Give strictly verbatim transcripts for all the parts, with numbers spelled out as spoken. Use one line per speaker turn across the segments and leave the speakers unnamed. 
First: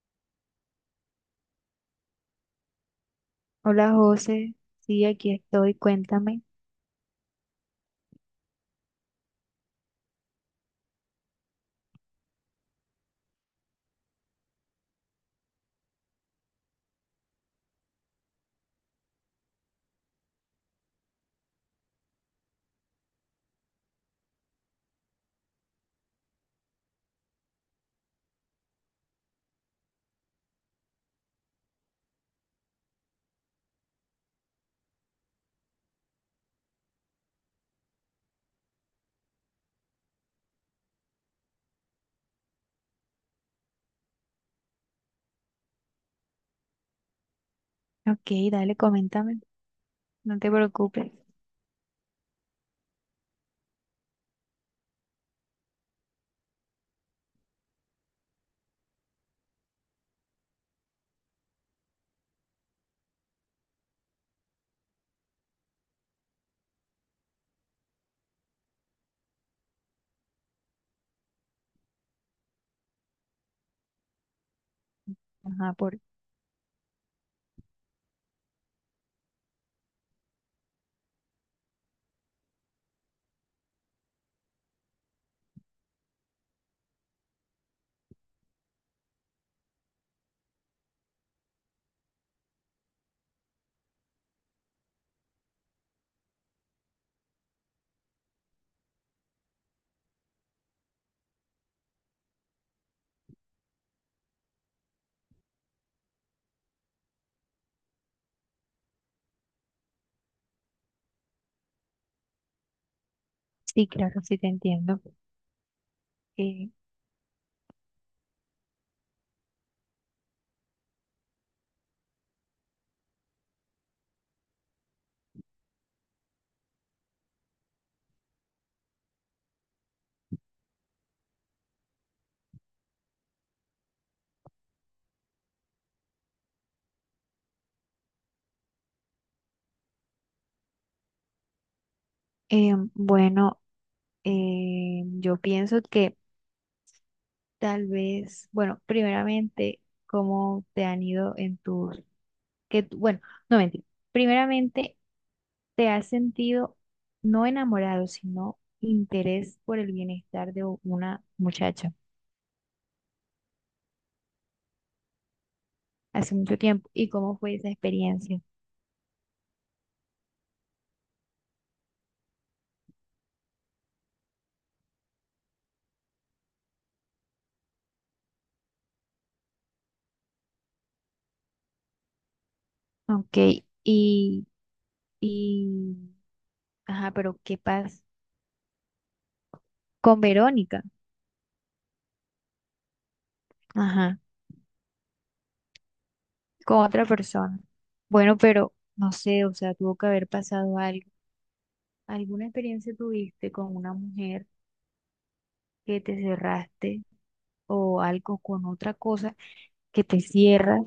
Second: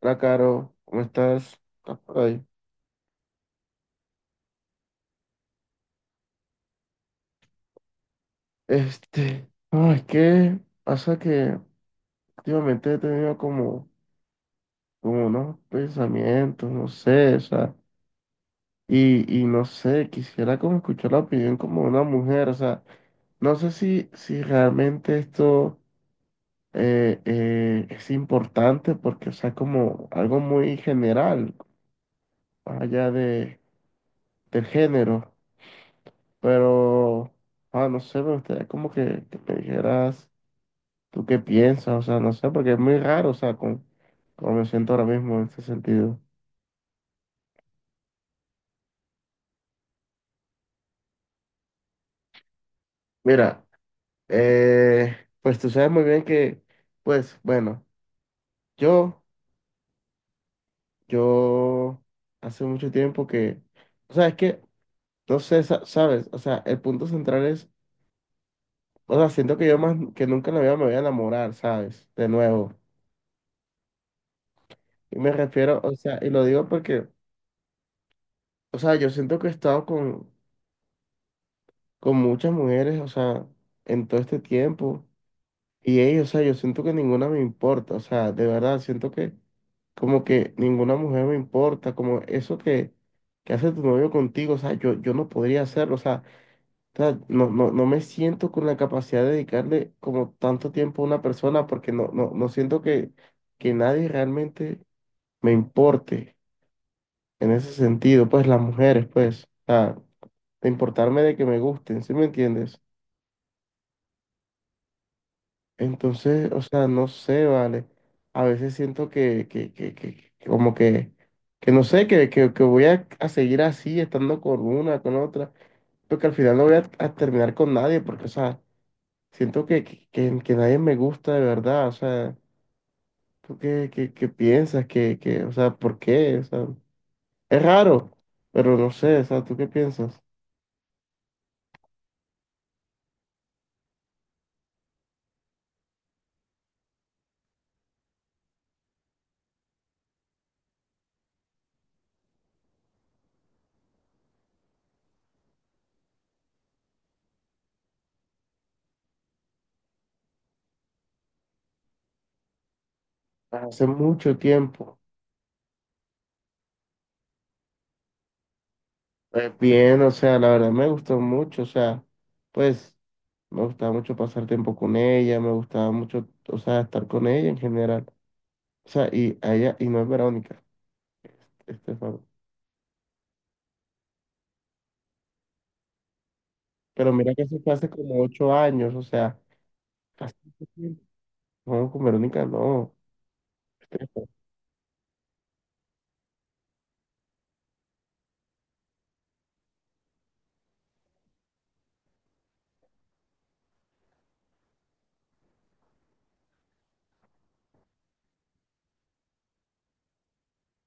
Hola, Caro, ¿cómo estás? ¿Estás por ahí?
Hola José, sí, aquí estoy, cuéntame.
Este, no, es que pasa que últimamente he tenido como, como unos pensamientos, no sé, o sea, y, y no sé, quisiera como escuchar la opinión como de una mujer, o sea, no sé si, si realmente esto eh, eh, es importante porque, o sea, como algo muy general, más allá de, del género, pero, ah, no sé, me gustaría como que, que me dijeras. ¿Tú qué piensas? O sea, no sé, porque es muy raro, o sea, con, como me siento ahora mismo en ese sentido.
Ok, dale, coméntame, no te preocupes.
Mira, eh, pues tú sabes muy bien que, pues, bueno, yo, yo hace mucho tiempo que, o sea, es que, no sé, sa- sabes, o sea, el punto central es, o sea, siento que yo más que nunca en la vida me voy a enamorar, ¿sabes? De nuevo. Y me
Ajá,
refiero, o
por...
sea, y lo digo porque, o sea, yo siento que he estado con, con muchas mujeres, o sea, en todo este tiempo. Y ellos, o sea, yo siento que ninguna me importa, o sea, de verdad, siento que como que ninguna mujer me importa, como eso que, que hace tu novio contigo, o sea, yo, yo no podría hacerlo, o sea, o sea, no, no, no me siento con la capacidad de dedicarle como tanto tiempo a una persona porque no, no, no siento que, que nadie realmente me importe en ese sentido, pues las mujeres, pues, o sea, de importarme de que me gusten, ¿sí me entiendes?
Sí, claro, sí te entiendo.
Entonces, o
Eh,
sea, no sé, vale. A veces siento que, que, que, que- que como que, que no sé, que, que, que voy a, a seguir así, estando con una, con otra, porque al final no voy a, a terminar con nadie, porque, o sea, siento que, que, que- que nadie me gusta de verdad, o sea, ¿tú qué, qué, qué piensas? que que o sea, ¿por qué? O sea, es raro, pero no sé, o sea, ¿tú qué piensas?
eh, bueno, eh, yo pienso que tal vez, bueno, primeramente, cómo te han ido en tus, que, tú- bueno, no mentira, primeramente, te has sentido no enamorado, sino interés por el bienestar de u- una muchacha
Hace mucho tiempo.
hace mucho tiempo y cómo fue esa experiencia.
Pues bien, o sea, la verdad me gustó mucho, o sea, pues me gustaba mucho pasar tiempo con ella, me gustaba mucho, o sea, estar con ella en general. O sea, y a ella, y no es Verónica, Estefan.
Ok, y, y, ajá,
Pero mira
pero
que
¿qué
eso fue hace
pasa
como ocho años, o sea,
con
hace mucho
Verónica?
tiempo. No, con Verónica no,
Ajá,
Estefan.
con otra persona. Bueno, pero no sé, o sea, tuvo que haber pasado algo. ¿Alguna experiencia tuviste con una mujer que te cerraste o algo con otra cosa que te cierras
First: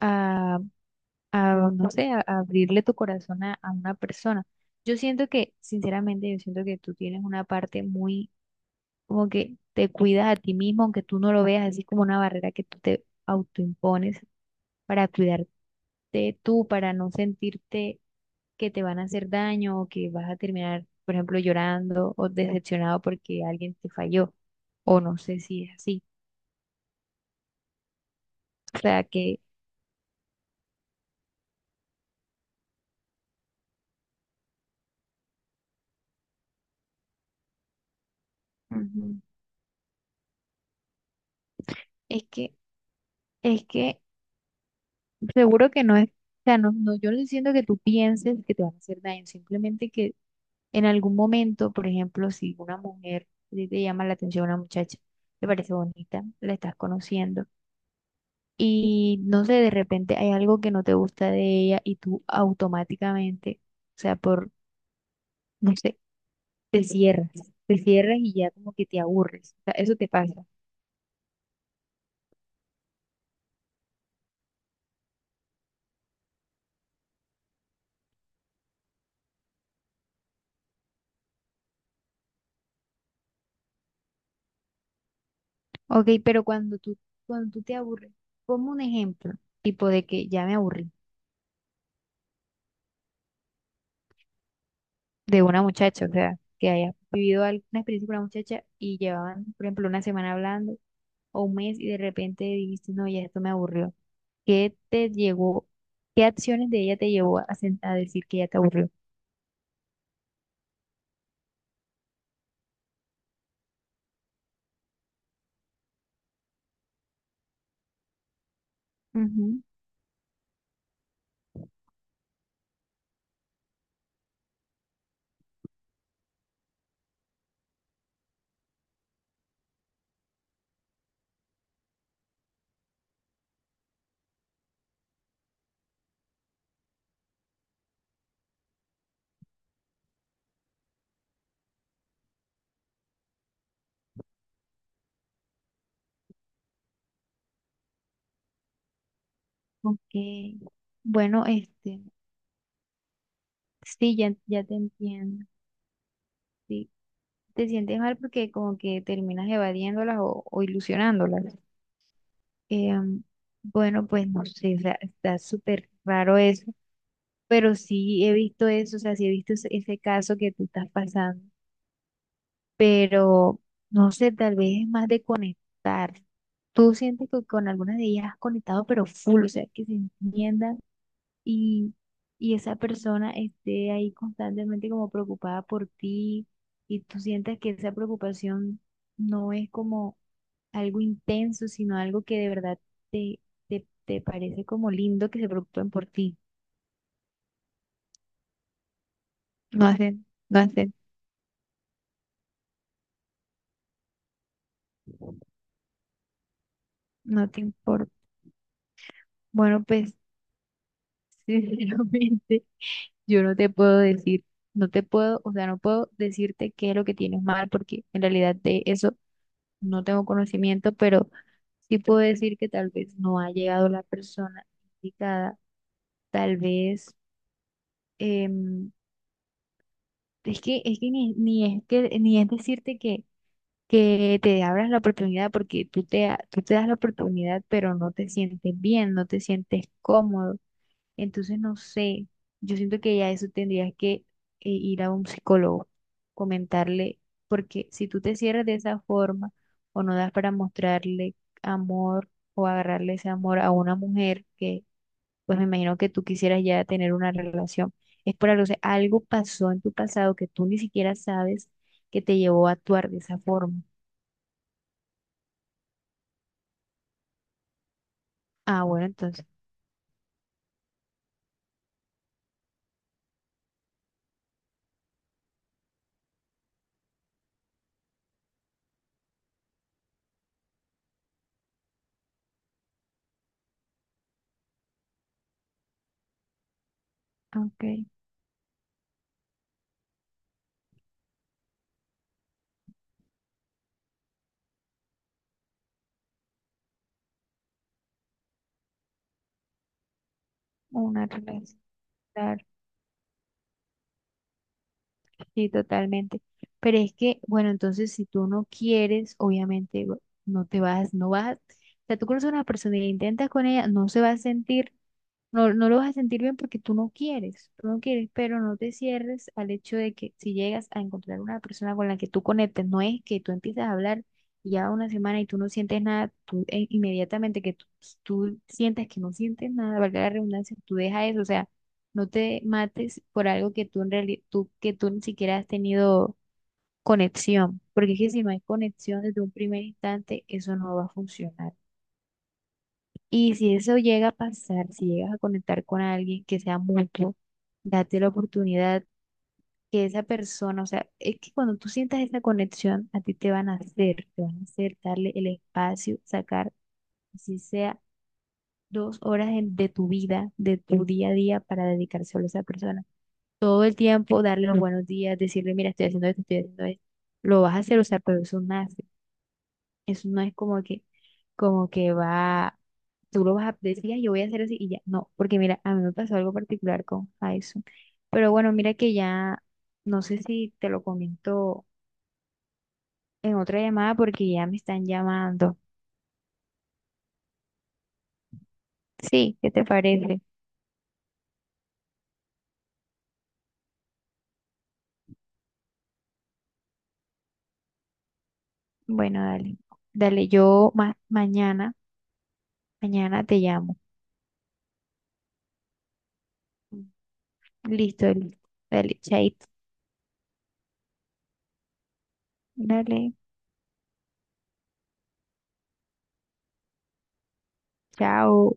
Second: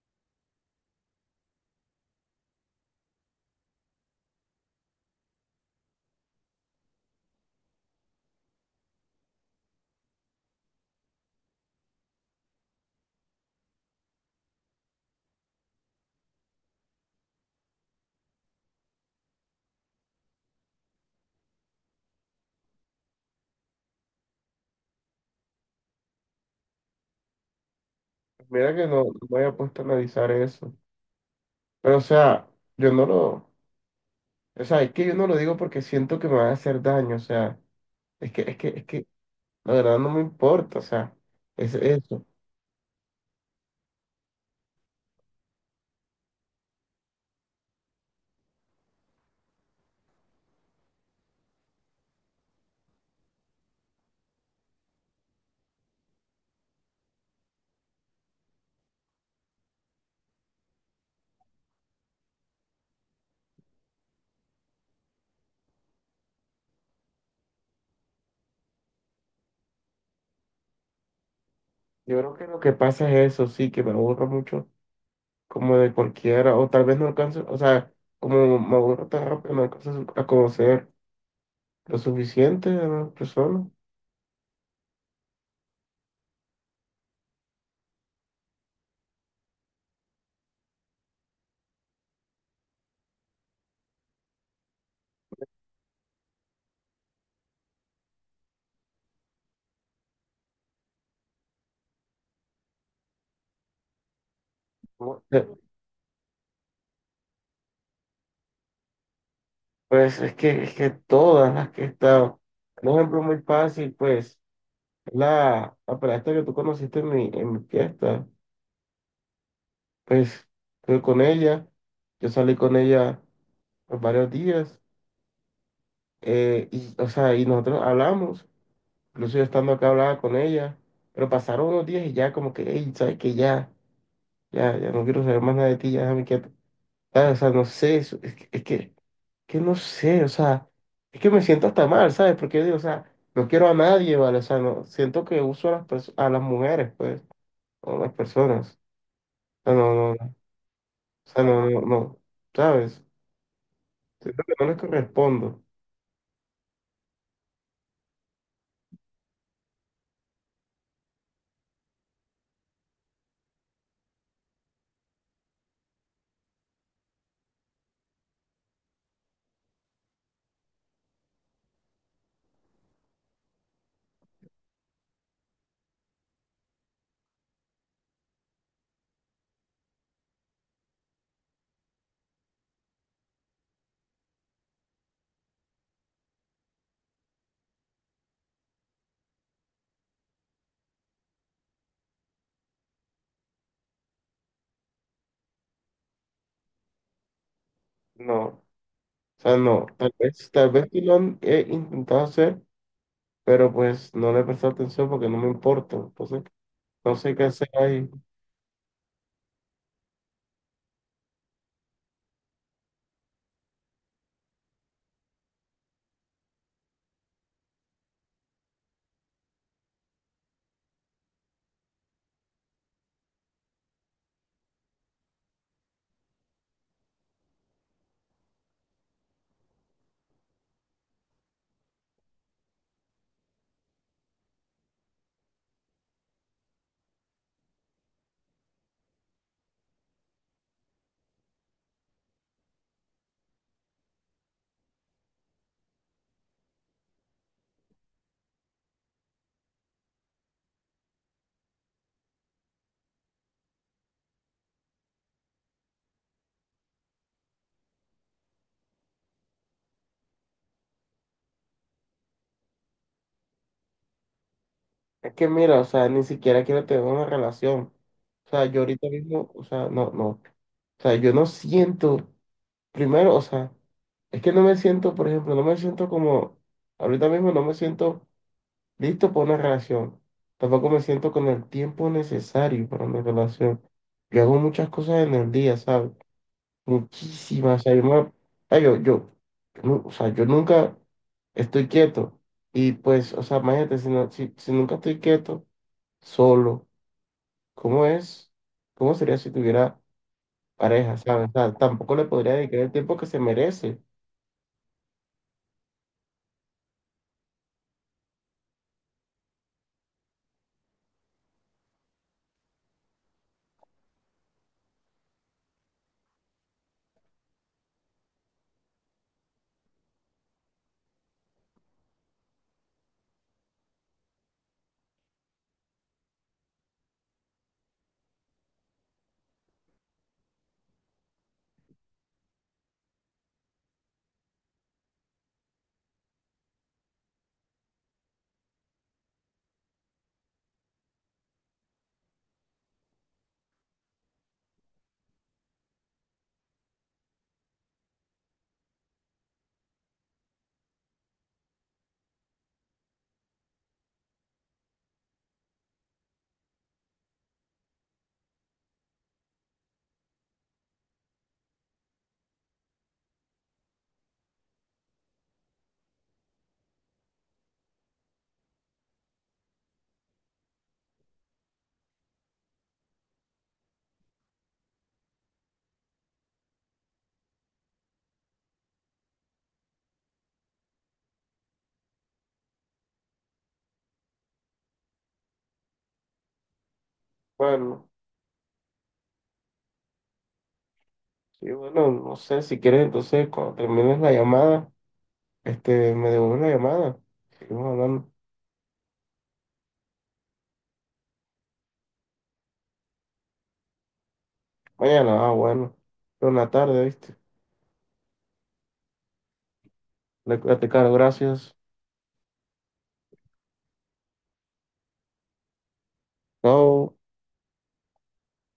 a, a, no sé, a, a abrirle tu corazón a, a una persona? Yo siento que, sinceramente, yo siento que tú tienes una parte muy como que te cuidas a ti mismo, aunque tú no lo veas así como una barrera que tú te autoimpones para cuidarte tú, para no sentirte que te van a hacer daño o que vas a terminar, por ejemplo, llorando o decepcionado porque alguien te falló, o no sé si es así.
Mira
O
que no,
sea
no me
que
había puesto a analizar eso. Pero, o sea, yo no lo, o sea, es que yo no lo digo porque siento que me va a hacer daño, o sea, es que, es que, es que,
Ujú.
la verdad no me importa, o sea, es
es
eso.
que, es que Seguro que no es, o sea, no, no, yo no estoy diciendo que tú pienses que te van a hacer daño, simplemente que en algún momento, por ejemplo, si una mujer a ti te llama la atención una muchacha, te parece bonita, la estás conociendo y no sé, de repente hay algo que no te gusta de ella y tú automáticamente, o sea, por, no sé, te cierras, te cierras y ya como que te aburres, o sea, eso te pasa.
Yo creo que lo que pasa es eso, sí, que me aburro mucho, como de cualquiera, o tal vez no alcanzo, o sea, como me aburro tan rápido, no alcanzo a conocer lo suficiente de las personas.
Ok, pero cuando tú, cuando tú te aburres, como un ejemplo, tipo de que ya me aburrí de una muchacha, o sea, que haya vivido alguna experiencia con una muchacha y llevaban, por ejemplo, una semana hablando o un mes y de repente dijiste, no, ya esto me aburrió. ¿Qué te
Bueno,
llegó, qué acciones de ella te llevó a, sen- a decir que ya te aburrió?
pues es que, es que todas las que he estado, un ejemplo muy fácil, pues, es la, la pelada que tú conociste en mi, en mi fiesta,
Ujú,
pues, estuve con ella, yo salí con ella por varios días, eh, y, o sea, y nosotros hablamos. Incluso yo estando acá hablaba con ella, pero pasaron unos días y ya como que, hey, ¿sabes que ya, ya, ya no quiero saber más nada de ti, ya déjame quieto? ¿Sabes? O sea, no sé, eso- es que, es que, que no sé, o sea, es que me siento hasta mal, ¿sabes? Porque yo digo, o sea, no quiero a nadie, ¿vale? O sea, no, siento que uso a las perso- a las mujeres, pues, o a las personas. O sea, no,
ok.
no, no, o
Bueno,
sea, no, no,
este,
no, ¿sabes?
sí, ya,
Siento que
ya
no
te
les
entiendo.
correspondo,
Sí, te sientes mal porque como que terminas evadiéndolas o, o ilusionándolas. Em, bueno, pues no sé, o sea, está súper raro eso pero sí he visto eso, o sea, sí he visto ese, ese caso que tú estás pasando, pero no sé, tal vez es más de conectar. Tú sientes que con alguna de ellas has conectado, pero full, o sea, que se entiendan y, y esa persona esté ahí constantemente como preocupada por ti y tú sientes que esa preocupación no es como algo intenso, sino algo que de verdad te, te, te parece como lindo que se preocupen por ti.
no, o sea,
No
no, tal
hacen,
vez,
no
tal vez
hacen,
sí lo han- he intentado hacer, pero pues no le presté atención porque no me importa. Entonces, no sé qué
no te
hacer
importa.
ahí.
Bueno, pues sinceramente yo no te puedo decir, no te puedo, o sea, no puedo decirte qué es lo que tienes mal, porque en realidad de eso no tengo conocimiento, pero sí puedo decir que tal vez no ha llegado la persona indicada, tal vez, em, es que, es que ni, ni es que, ni es decirte que, que te abras la oportunidad, porque tú te, ha- tú te das la oportunidad, pero no te sientes bien, no te sientes cómodo. Entonces, no sé, yo siento que ya eso tendrías que eh, ir a un psicólogo, comentarle, porque si tú te cierras de esa forma o no das para mostrarle amor o agarrarle ese amor a una mujer que, pues me imagino que tú quisieras ya tener una relación, es por algo, o sea, algo pasó en tu pasado que tú ni siquiera sabes que te llevó a actuar de esa forma.
Es que mira, o sea, ni siquiera quiero tener una relación. O sea, yo
Ah, bueno,
ahorita
entonces,
mismo, o sea, no, no. O sea, yo no siento, primero, o sea, es que no me siento, por ejemplo, no me siento como, ahorita mismo no me siento listo para una relación. Tampoco me siento con el tiempo necesario para una relación. Yo hago muchas cosas en el día, ¿sabes? Muchísimas. O sea, yo,
ok,
me- ah, yo, yo, yo no, o sea, yo nunca estoy quieto. Y pues, o sea, imagínate, si, no, si, si nunca estoy quieto, solo, ¿cómo es? ¿Cómo sería si tuviera pareja,
una
sabes? O sea,
relación.
tampoco le podría dedicar el tiempo que se merece.
Sí, totalmente. Pero es que, bueno, entonces si tú no quieres, obviamente bu- no te vas, no vas. O sea, tú conoces a una persona y la intentas con ella, no se va a sentir no, no lo vas a sentir bien porque tú no quieres, tú no quieres, pero no te cierres al hecho de que si llegas a encontrar una persona con la que tú conectes, no es que tú empiezas a hablar y ya una semana y tú no sientes nada, tú eh, inmediatamente que tú, tú sientas que no sientes nada, valga la redundancia, tú dejas eso, o sea, no te mates por algo que tú en realidad, tú, que tú ni siquiera has tenido conexión, porque es que si no hay conexión desde un primer instante, eso no va a funcionar. Y si eso llega a pasar, si llegas a conectar con alguien que sea mutuo, date la oportunidad que esa persona, o sea, es que cuando tú sientas esa conexión, a ti te van a hacer, te van a hacer darle el espacio, sacar, si sea dos horas en- de tu vida, de tu día a día, para dedicar solo a esa persona. Todo el tiempo, darle los buenos días, decirle, mira, estoy haciendo esto, estoy haciendo esto. Lo vas a hacer, o sea, pero eso una eso no es como que, como que va, tú lo vas a decir, "Ay, yo voy a hacer así y ya." No, porque mira, a mí me pasó algo particular con Faison. Pero bueno, mira que ya, no sé si te lo comento en otra llamada porque ya me están llamando.
Bueno,
Sí, ¿qué te parece?
sí, bueno, no sé, si quieres, entonces, cuando termines la llamada, este, me devuelves la llamada. Seguimos hablando
Bueno, dale. Dale, yo ma- mañana, mañana te llamo.
mañana, ah, bueno, pero en la tarde, ¿viste?
Listo, listo. Dale, chaito.
Le, te caro, gracias.
Dale,
Chao.
chao.